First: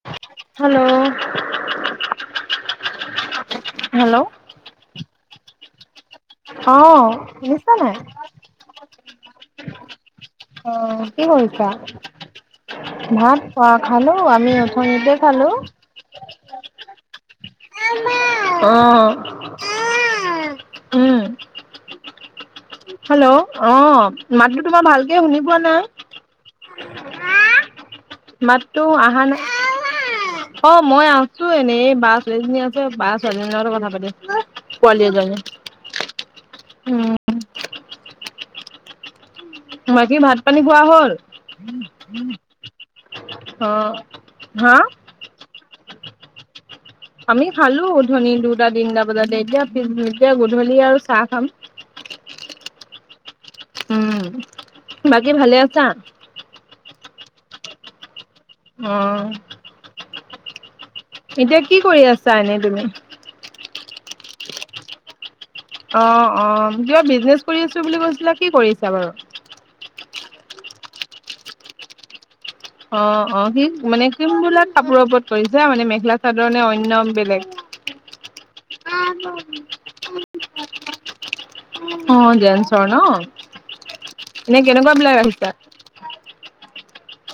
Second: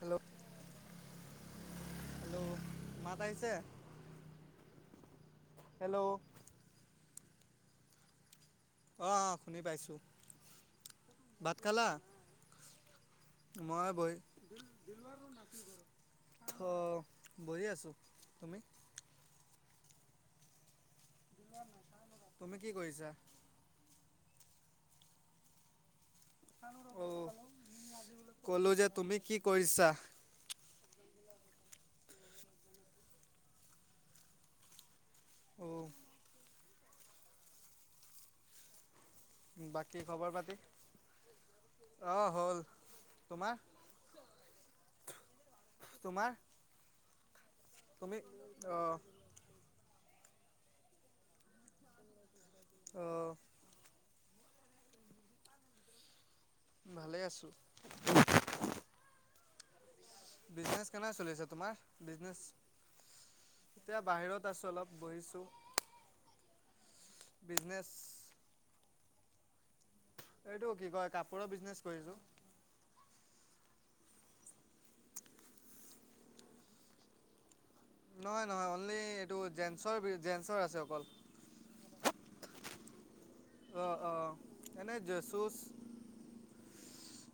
Hello? Hello? Hello? মাত আহিছে? Hello hello? অ' শুনিছা নাই? অঁ শুনি পাইছোঁ। অ' কি ভাত কৰিছা? খালা? ভাত অ' মই বহি খালো আমি অথনিতে খালো। অ' বহি আছোঁ, তুমি? অ'। উম। [inaudible] কৰিছা? হেল্ল'? অ' মাততো তোমাৰ ভালকে শুনি পোৱা নাই? অ' ক'লো মাততো যে তুমি আহা কি নাই। কৰিছা? অ' মই আছো এনেই, এই বা ছোৱালীজনী আছে বা ছোৱালীজনীৰ লগতে কথা পাতি আছো, পোৱালী এজনী। অ'। উম। [inaudible] বাকী খবৰ ভাত পাতি? পানী খোৱা হ'ল? অ' হ'ল। তোমাৰ? অ'। হা। তোমাৰ। আমি খালো তুমি অথনি দুটা অ' তিনিটা বজাতে এতিয়া এতিয়া গধূলি আৰু চাহ খাম। অ'। উম' বাকী ভালে আছা। ভালেই আছো। অ'। বিজনেচ কেনে চলি আছে এতিয়া কি তোমাৰ কৰি আছা বিজনেচ এনেই তুমি? এতিয়া বাহিৰত আছো অলপ বহিছো। অ', অ' কিবা বিজনেচ কৰি আছো বিজনেছ বুলি কৈছিলা কি কৰি আছা বাৰু? এইটো কি কয় কাপোৰৰ বিজনেছ কৰিছো। অ', অ' সি মানে কোনবিলাক কাপোৰৰ ওপৰত কৰিছা মানে মেখেলা চাদৰ নে অন্য বেলেগ? নহয়, নহয় অনলি এইটো জেঞ্চৰ জেঞ্চৰ আছে অকল। অ' জেঞ্চৰ নঅ। আহ, আহ এনেই যেচুচ।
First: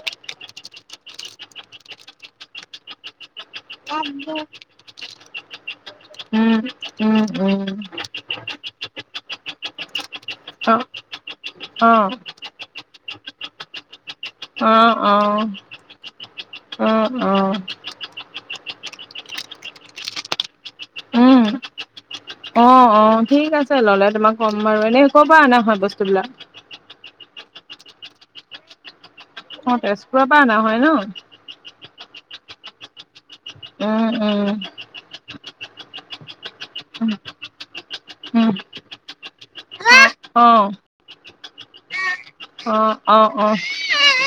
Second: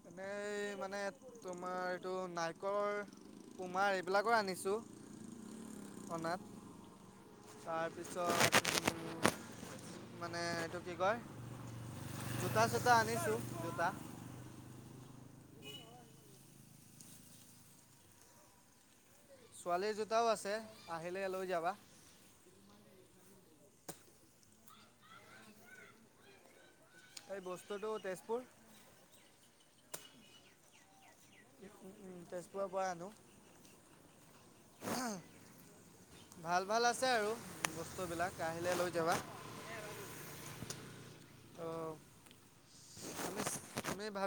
এনেই মানে তোমাৰ এইটো নাই। নাইকৰ, পুমাৰ এইবিলাকৰ আনিছোঁ, অনাত। উম', উম'। উম। তাৰ পিছত মানে এইটো অ', কি কয় অ'। জোতা চোতা আনিছো জোতা অ' অ' অ' অ'। ছোৱালীৰ জোতাও আছে আহিলে উম। লৈ যাবা। অ' অ' ঠিক আছে ল'লে তোমাক ক'ম বাৰু এনেই কৰ পৰা অনা হয় বস্তুবলাক? এই বস্তুটো তেজপুৰ। অ' তেজপুৰৰ পৰা অনা হয় ন? ও' ও' তেজপুৰৰ পৰা আনো। উম', উম'। ভাল ভাল আছে আৰু বস্তু বিলাক উম, আহিলে লৈ যাবা। অ'। অ'। অ' অ' অ'।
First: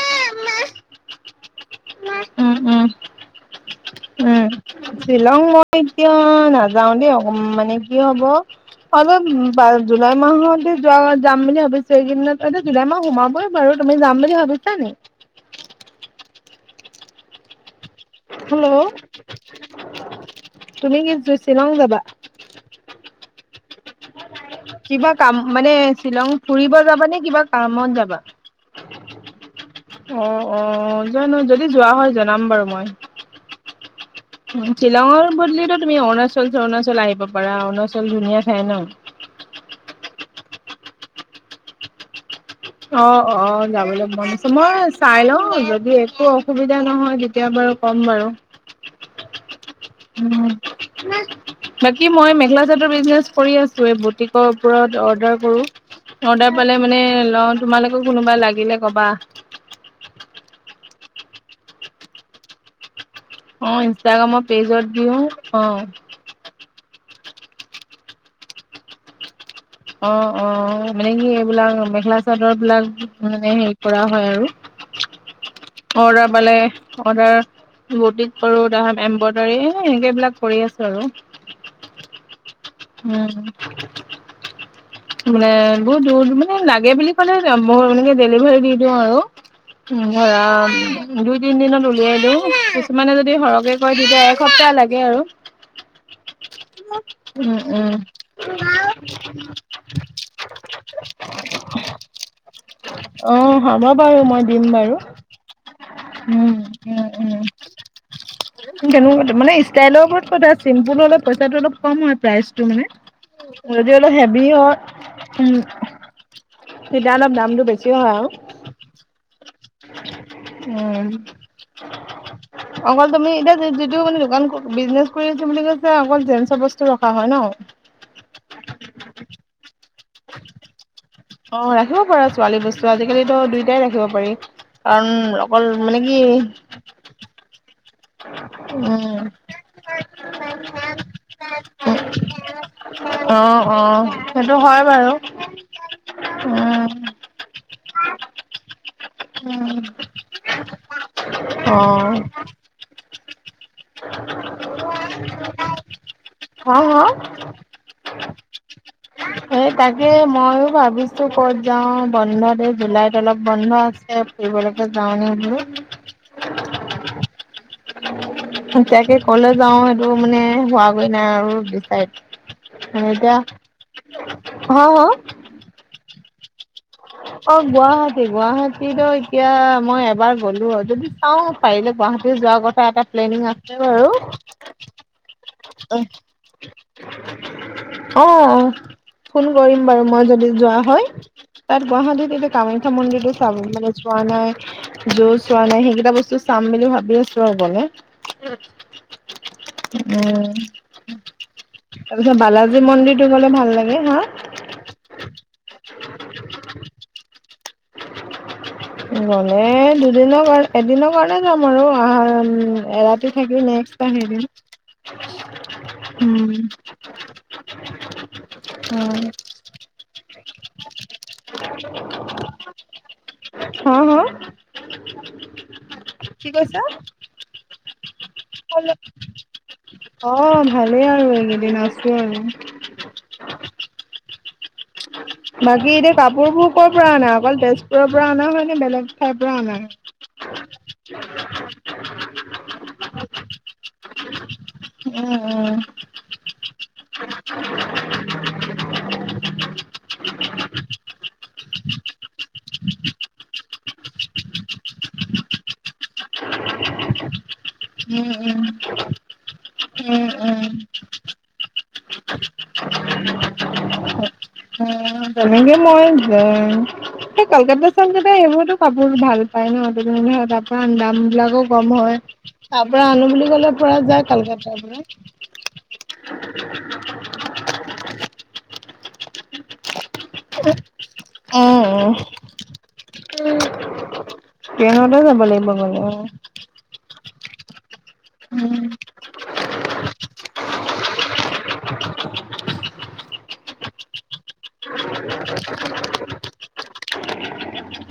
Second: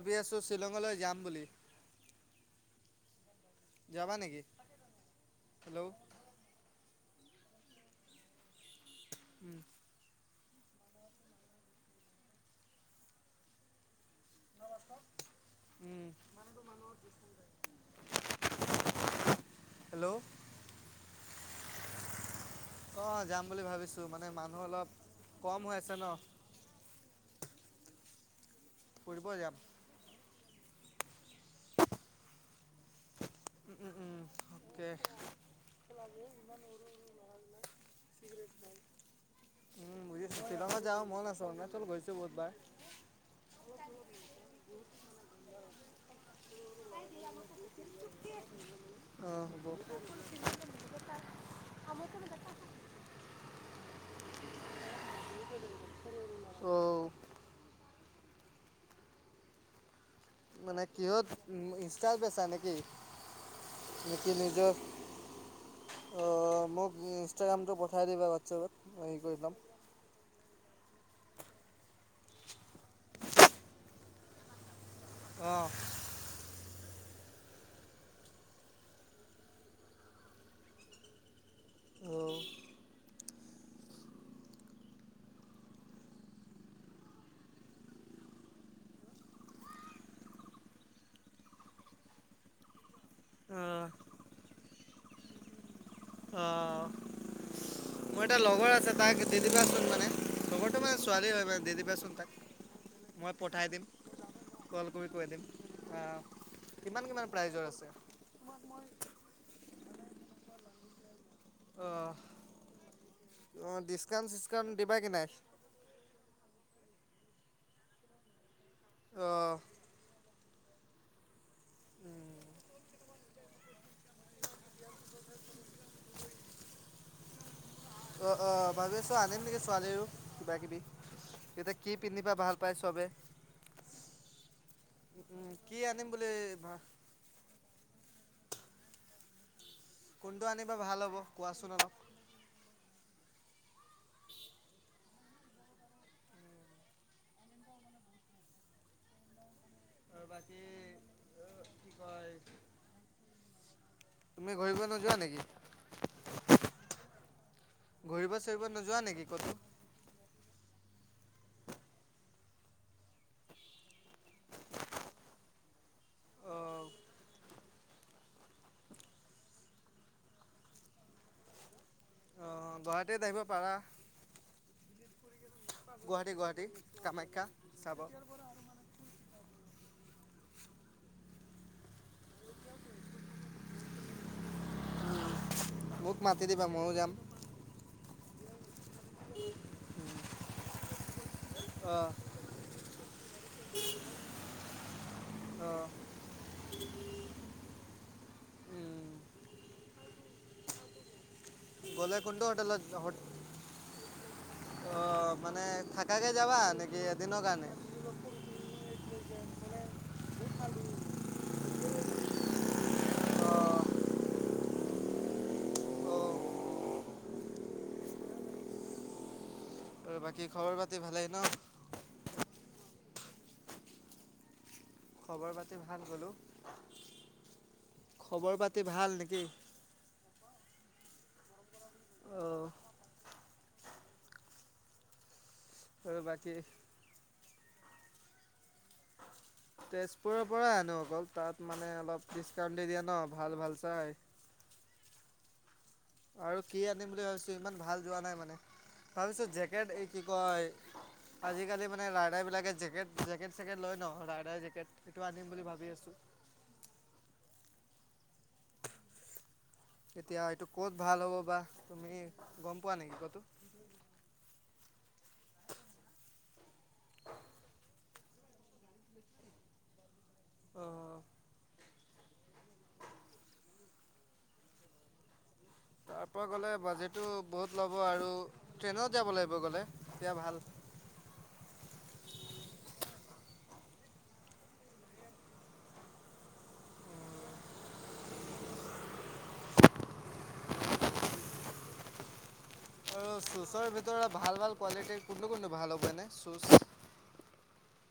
ভাবি আছোঁ শ্বিলঙলৈ যাম বুলি। উম', উম', যাবা নেকি উম' শ্বিলং মই হেল্ল' এতিয়া অ' নাযাও দেই অ মানে কি হব অলপ উম, [unintelligible] জুলাই মাহতে যোৱা যাম বুলি ভাবিছো এই কেইদিনত জুলাই মাহ সোমাবই বাৰু তুমি যাম বুলি ভাবিছা? বুজিছা নে নাই? উম'। ও' হেল্ল' তুমি কি শ্বিলং যাবা? অ' যাম বুলি ভাবিছো মানে মানু কিবা কাম মানে শ্বিলং ফুৰিব যাবা নে কিবা কামত যাবা? ফুৰিব যাম। অ' অ' জানো যদি যোৱা হয় জনাম বাৰু মই। উম', উম', উম'। অ'কে শ্বিলঙৰ বদলিতো তুমি অৰুণাচল চৰুণাচল আহিব পাৰা অৰুণাচল ধুনীয়া ঠাই ন। উম বুজিছো শ্বিলঙত যাবলৈ মন আছে, অৰুণাচল গৈছোঁ বহুতবাৰ। অ অ যাবলৈ মন আছো মই চাই ল যদি একো অসুবিধা নহয় তেতিয়া বাৰু ক'ম বাৰু। অ হ'ব। উম। বাকী মই মেখেলা চাদৰ বিজনেচ কৰি আছো, এই বুটিক ওপৰত অৰ্ডাৰ কৰো। অৰ্ডাৰ পালে মানে অ' লওঁ তোমালোকে কোনোবা লাগিলে কবা। মানে কিহত ইনষ্টাৰ বেচা নেকি? অ নেকি ইনষ্টাগ্ৰামৰ নিজৰ পেজত দিওঁ অহ। অঁ মোক ইনষ্টাগ্ৰামটো পঠাই দিবা হোৱাটছাপত হেৰি কৰি ল'ম। অ অ মানে কি এইবিলাক মেখেলা চাদৰ বিলাক মানে হেৰি কৰা হয় আৰু। অহ। অৰ্ডাৰ পালে অডাৰ বৌটিক কৰো তাৰপাছত এমব্ৰইডাৰী এনেকে বিলাক কৰি আছোঁ আৰু। অ। উম। টো মানে বহুত দূৰ মানে লাগে বুলি ক'লে মই এনেকে ডেলিভাৰী দি দিওঁ আৰু। ধৰা দুই, তিন দিনত উলিয়াই দিওঁ কিছুমানে যদিক সৰহকে কৈ তেতিয়া এসপ্তাহ লাগে আৰু। অহ, উম উম মোৰ এটা লগৰ আছে তাক দি দিবা লগৰটো মানে ছোৱালী হয়, বাৰু দি দিবাচোন তাক। মই অ পঠাই দিম হ'ব বাৰু মই দিম কল বাৰু, কৰি কৈ দিম। উম কিমান কিমান উ উ। প্ৰাইজৰ আছে? [inaudible] মানে ষ্টাইলৰ ওপৰত কথা চিম্পুল অলপ পইচাটো অলপ কম হয় অ' প্ৰাইচ টো মানে, [inaudible] [inaudible] দিবা কি নাই। উম তেতিয়া অলপ দামটো বেছি হয় আৰু। অ। উম। উম। অকল তুমি এতিয়া যি-যিটো মানে দোকান বিজনেছ কৰি আছোঁ বুলি কৈছে, অকল জেন্চৰ বস্তু ৰখা হয় ন? অ অ ভাবি আছোঁ আনিম নেকি ছোৱালীৰো কিবা কিবি। অ এতিয়া কি ৰাখিব পাৰা পিন্ধিবা ভাল ছোৱালী পায় বস্তু চবে। আজিকালিটো দুইটাই ৰাখিব পাৰি কাৰণ অকল কি মানে আনিম বুলি কি উম। কোনটো আনিবা ভাল হ'ব, কোৱাচোন অলপ? অ অ সেইটো হয় বাৰু, উম। উম। আৰু বাকী অ কি অ কয় তুমি ঘূৰিব নোযোৱা নেকি? অ', অ', ঘূৰিব চুৰিব নোযোৱা নেকি ক'ত এই তাকে মইও ভাবিছোঁ ক'ত যাওঁ বন্ধত, এই জুলাইত অলপ বন্ধ আছে। [inaudible] অহ। এতিয়াকে ক'লে যাওঁ সেইটো মানে হোৱাগৈ নাই আৰু দিচাইট। [unintelligible] গুৱাহাটীত এতিয়া আহিব পাৰা। হ' হ' গুৱাহাটী গুৱাহাটী। কামাখ্যা অ' চাব। গুৱাহাটী গুৱাহাটী তই এতিয়া মই এবাৰ গ'লো, যদি চাওঁ পাৰিলে গুৱাহাটী যোৱা কথা এটা প্লেনিং আছে বাৰু। মোক মাতি দিবা, ময়ো যাম। অ' ফোন কৰিম বাৰু! মই যদি যোৱা হয়। তাত অ' গুৱাহাটীত এতিয়া কামাখ্যা মন্দিৰতো চাব মানে যোৱা নাই। [unintelligible] চোৱা অ'। নাই, সেইকেইটা বস্তু চাম বুলি ভাবি আছোঁ আৰু গলে। উম, উম'। গ'লে তাৰপিছত কোনটো বালাজী মন্দিৰটো গ'লে ভাল লাগে। হা'? অ' মানে থাকাকে যাবা নেকি এদিনৰ কাৰণে? গলে দুদিনৰ কাৰ এদিনৰ কাৰণে যাম আৰু আহা এৰাতি অ, থাকিমেই। অ, [inaudible] উম'। আৰু বাকী খবৰ-পাতি ভালেই ন? [inaudible] হা' হা'? খবৰ পাতি ভাল বোলো, কি কৈছা খবৰ-পাতি ভাল নেকি? অ' ভালেই আৰু এইকেইদিন আছো আৰু। অ বাকী, এতিয়া আৰু বাকী কাপোৰবোৰ ক'ৰ পৰা অনা? অকল তেজপুৰৰ পৰা অনা হয় নে বেলেগ? ঠাইৰ পৰা অনা উম তেজপুৰৰ পৰাই আনো, অকল তাত মানে অলপ ডিছকাউণ্ট দি দিয়ে ন ভাল ভাল চাই। উম উম। আৰু কি আনিম বুলি ভাবিছো ইমান ভাল যোৱা নাই মানে, ভাবিছো জেকেট এই কি কয় আজিকালি মানে ৰাইডাৰ বিলাকে জেকেট জেকেট-চেকেট লয় ন, ৰাইডাৰ জেকেট এইটো আনিম বুলি ভাবি আছো উম উম। এতিয়া উম এইটো উম ক'ত ভাল হ'ব বা তুমি গম পোৱা নেকি ক'তো? তেনেকে মই যাম এই কলকাতাত। কলকাতাত সেইবোৰতো কাপোৰ ভাল পায় ন, [unintelligible] তাৰ পৰা আনিবা অ'। দাম বিলাকো কম হয়। তাৰ পৰা আনো বুলি ক'লে পৰা যায় কালকাতাৰ পৰা। তাৰপৰা গ'লে বাজেটো বহুত ল'ব আৰু ট্ৰেইনত যাব লাগিব গ'লে তেতিয়া ভাল। উম, ট্ৰেইনতে যাব লাগিব গলে। উম। আৰু শ্বুচৰ ভিতৰত ভাল ভাল কোৱালিটিৰ কোনটো কোনটো ভাল হ'ব এনেই শ্বুচ?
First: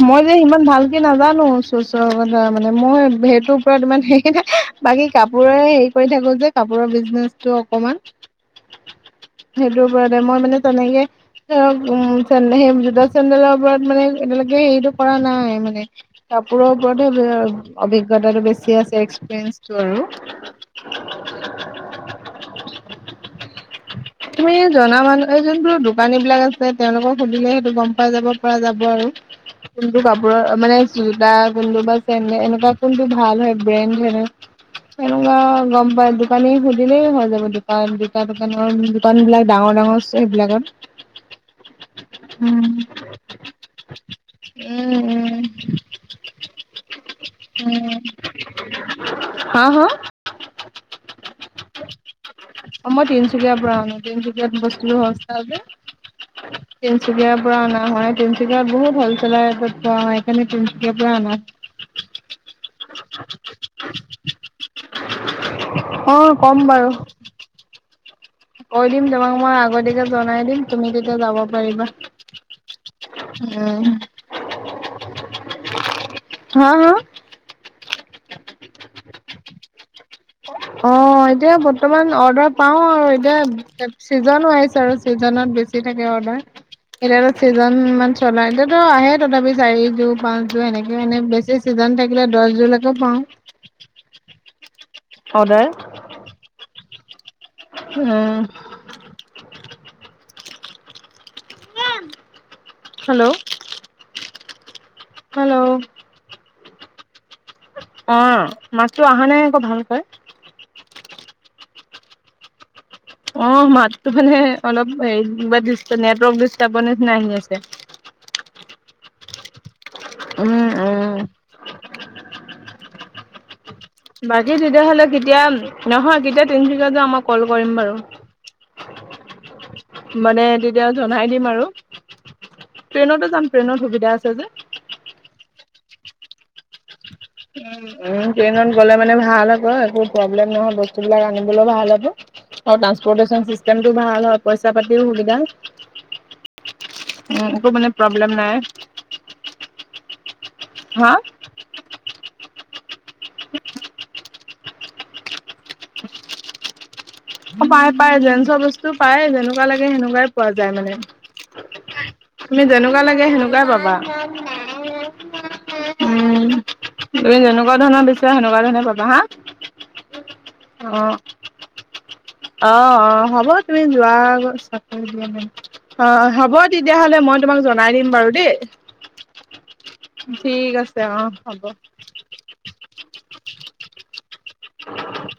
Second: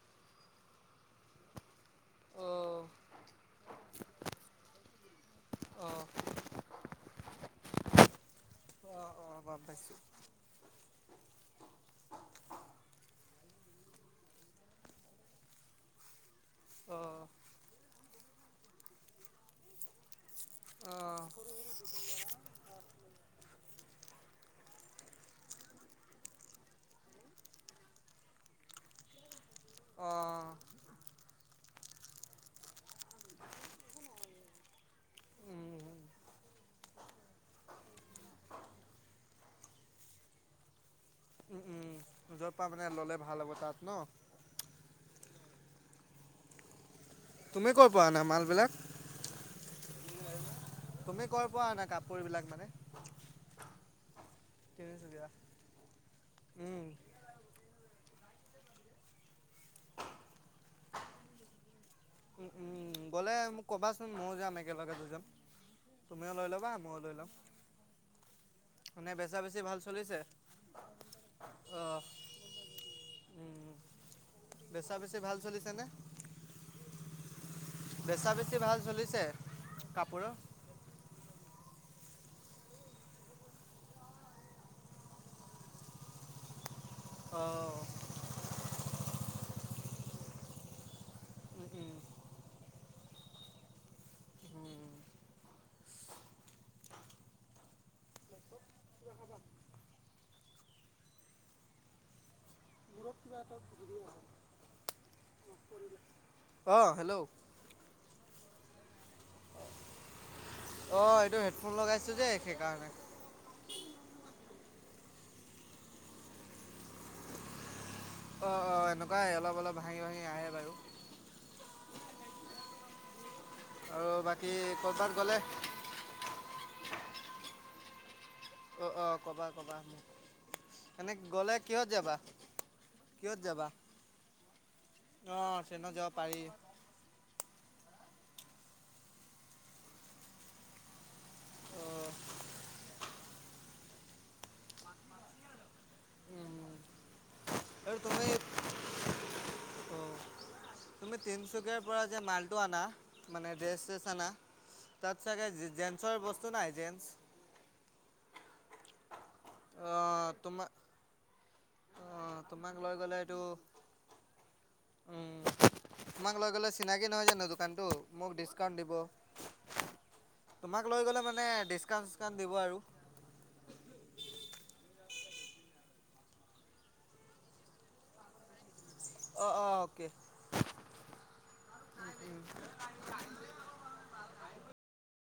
মই যে সিমান ভালকে নাজানো, শ্বুচৰ কথা মানে অ', মই সেইটোৰ ওপৰত ইমান [unintelligible] বাকী কাপোৰে হেৰি অ'। কৰি থাকো যে কাপোৰৰ বিজনেছটো অকমান। অ' অ' গম সেইটোৰ পাইছো। ওপৰতে মই মানে তেনেকে ধৰক উ সেই জোতা চেণ্ডেলৰ ওপৰত মানে যে হেৰিটো কৰা নাই, মানে কাপোৰৰ অ'। ওপৰতহে অভিজ্ঞতাটো বেছি আছে এক্সপিৰিয়েঞ্চটো আৰু। অহ'! তুমি জনা মানুহ এই যোনটোৰ দোকানী বিলাক আছে তেওঁলোকক সুধিলে সেইটো গম পোৱা যাব, পৰা যাব আৰু। [inaudible] কোনটো অ', কাপোৰৰ মানে জোতা কোনটো বা চেনডেল এনেকুৱা কোনটো ভাল হয় ব্ৰেণ্ড [unintelligible] সেনেকুৱা গম উম, পাই দোকানী খুধিলেই হৈ যাব দোকান দুটা দোকানৰ। দোকান বিলাক ডাঙৰ ডাঙৰ আছে সেইবিলাকত। উম, উম য'ৰ উম পৰা মানে ল'লে ভাল হ'ব তাত ন। উম, উম তুমি ক'ৰ উম পৰা আনা মালবিলাক? হা, হা? তুমি ক'ৰ পৰা আনা কাপোৰ বিলাক মানে? অ' মই তিনচুকীয়াৰ পৰা আনো তিনচুকীয়াত বস্তুোৰ তিনিচুকীয়া? সস্তা যে। উম, তিনচুকীয়া পৰা অনা হয়। তিনচুকীয়াত বহুত হোল চেলাৰ ৰেটট পোৱা হয় সেইকাৰণে তিনচুকীয়াৰ পৰা অনা [inaudible] উম গ'লে মোক ক'বাচোন ময়ো যাম, একেলগে দুই জন। অ তুমিও লৈ ক'ম ল'বা বাৰু ময়ো লৈ ল'ম। কৈ দিম মানে তোমাক বেচা মই বেছি ভাল আগতিয়াকে চলিছে জনাই দিম তুমি তেতিয়া যাব পাৰিবা। অহ উম বেচা বেছি ভাল চলিছেনে হা হা বেচা বেছি ভাল চলিছে কাপোৰৰ। অ' এতিয়া বৰ্তমান অৰ্ডাৰ পাও আৰু এতিয়া চিজন আহিছে আৰু ছিজনত বেছি থাকে অৰ্ডাৰ এতিয়াতো চিজন অঁ ইমান চলা এতিয়াতো আহে তথাপি চাৰি পাঁচ জোৰ এনেকে মানে বেছি উম উম চিজন থাকিলে দহ জোৰ লোকে পাওঁ। উম। অ'দাৰ। উম। [unintelligible] [inaudible] ত কিবা এটা ঘূৰি আহে। হেল্ল'? অ' হেল্ল'? অ' মাতো অহা নাই আকৌ ভালকৈ। অ' এইটো হেডফোন লগাইছোঁ যে সেইকাৰণে। অ' মাততো মানে অলপ হ মোৱা দিষ্ট নেটৱৰ্ক দিৰ্ষ্টাবৰ নিচিনা আহি আছে। অ' অ' এনেকুৱাই অলপ অলপ ভাঙি ভাঙি আহে উম বাৰু। উম আৰু বাকী তেতিয়াহ'লে ক'ৰবাত গ'লে কেতিয়া নহয় কেতিয়া তিনচুকীয়া যাওঁ মই ক'ল কৰিম বাৰু। অ' অ' ক'বা ক'বা। মানে তেতিয়া এনে জনাই দিম গ'লে আৰু। কিহত যাবা ট্ৰেইনতে যাম ট্ৰেইনত সুবিধা আছে যে। অ' ট্ৰেইনত যাব পাৰি। উম। উম, ট্ৰেইনত গ'লে মানে ভাল হ'ব একো প্ৰব্লেম নহয় বস্তুবিলাক আনিবলৈ ভাল হ'ব। অঁ অ' ট্ৰাঞ্চপ'ৰটেচন চিষ্টেমটো ভাল হয়, পইচা পাতিৰো সুবিধা। উ একো মানে আৰু তুমি প্ৰব্লেম নাই। অঁ তুমি হা তিনিচুকীয়াৰ পৰা যে মালটো আনা মানে ড্ৰেছ চেচ আনা তাত চাগে জেনচৰ বস্তু নাই জেঞ্চ? অ' পায় পায় জেঞ্চৰ বস্তু পায় যেনেকুৱা লাগে সেনেকুৱাই পোৱা যায় মানে। অ' তুমি তোমাক লৈ যেনেকুৱা গ'লে লাগে এইটো, সেনেকুৱাই পাবা উম। তোমাক উম লৈ গ'লে চিনাকি নহয় তুমি জানো যেনেকুৱা দোকানটো ধৰণৰ মোক বিচৰা সেনেকুৱা ডিছকাউণ্ট ধৰণে দিব। পাবা হা তোমাক অ লৈ গ'লে মানে ডিছকাউণ্ট চিছকাউণ্ট দিব আৰু অ' অ' হ'ব তুমি যোৱা আগত [unintelligible] অ', হ'ব তেতিয়াহ'লে মই তোমাক জনাই দিম বাৰু দেই। অঁ অঁ ঠিক আছে অ' হ'ব। উম।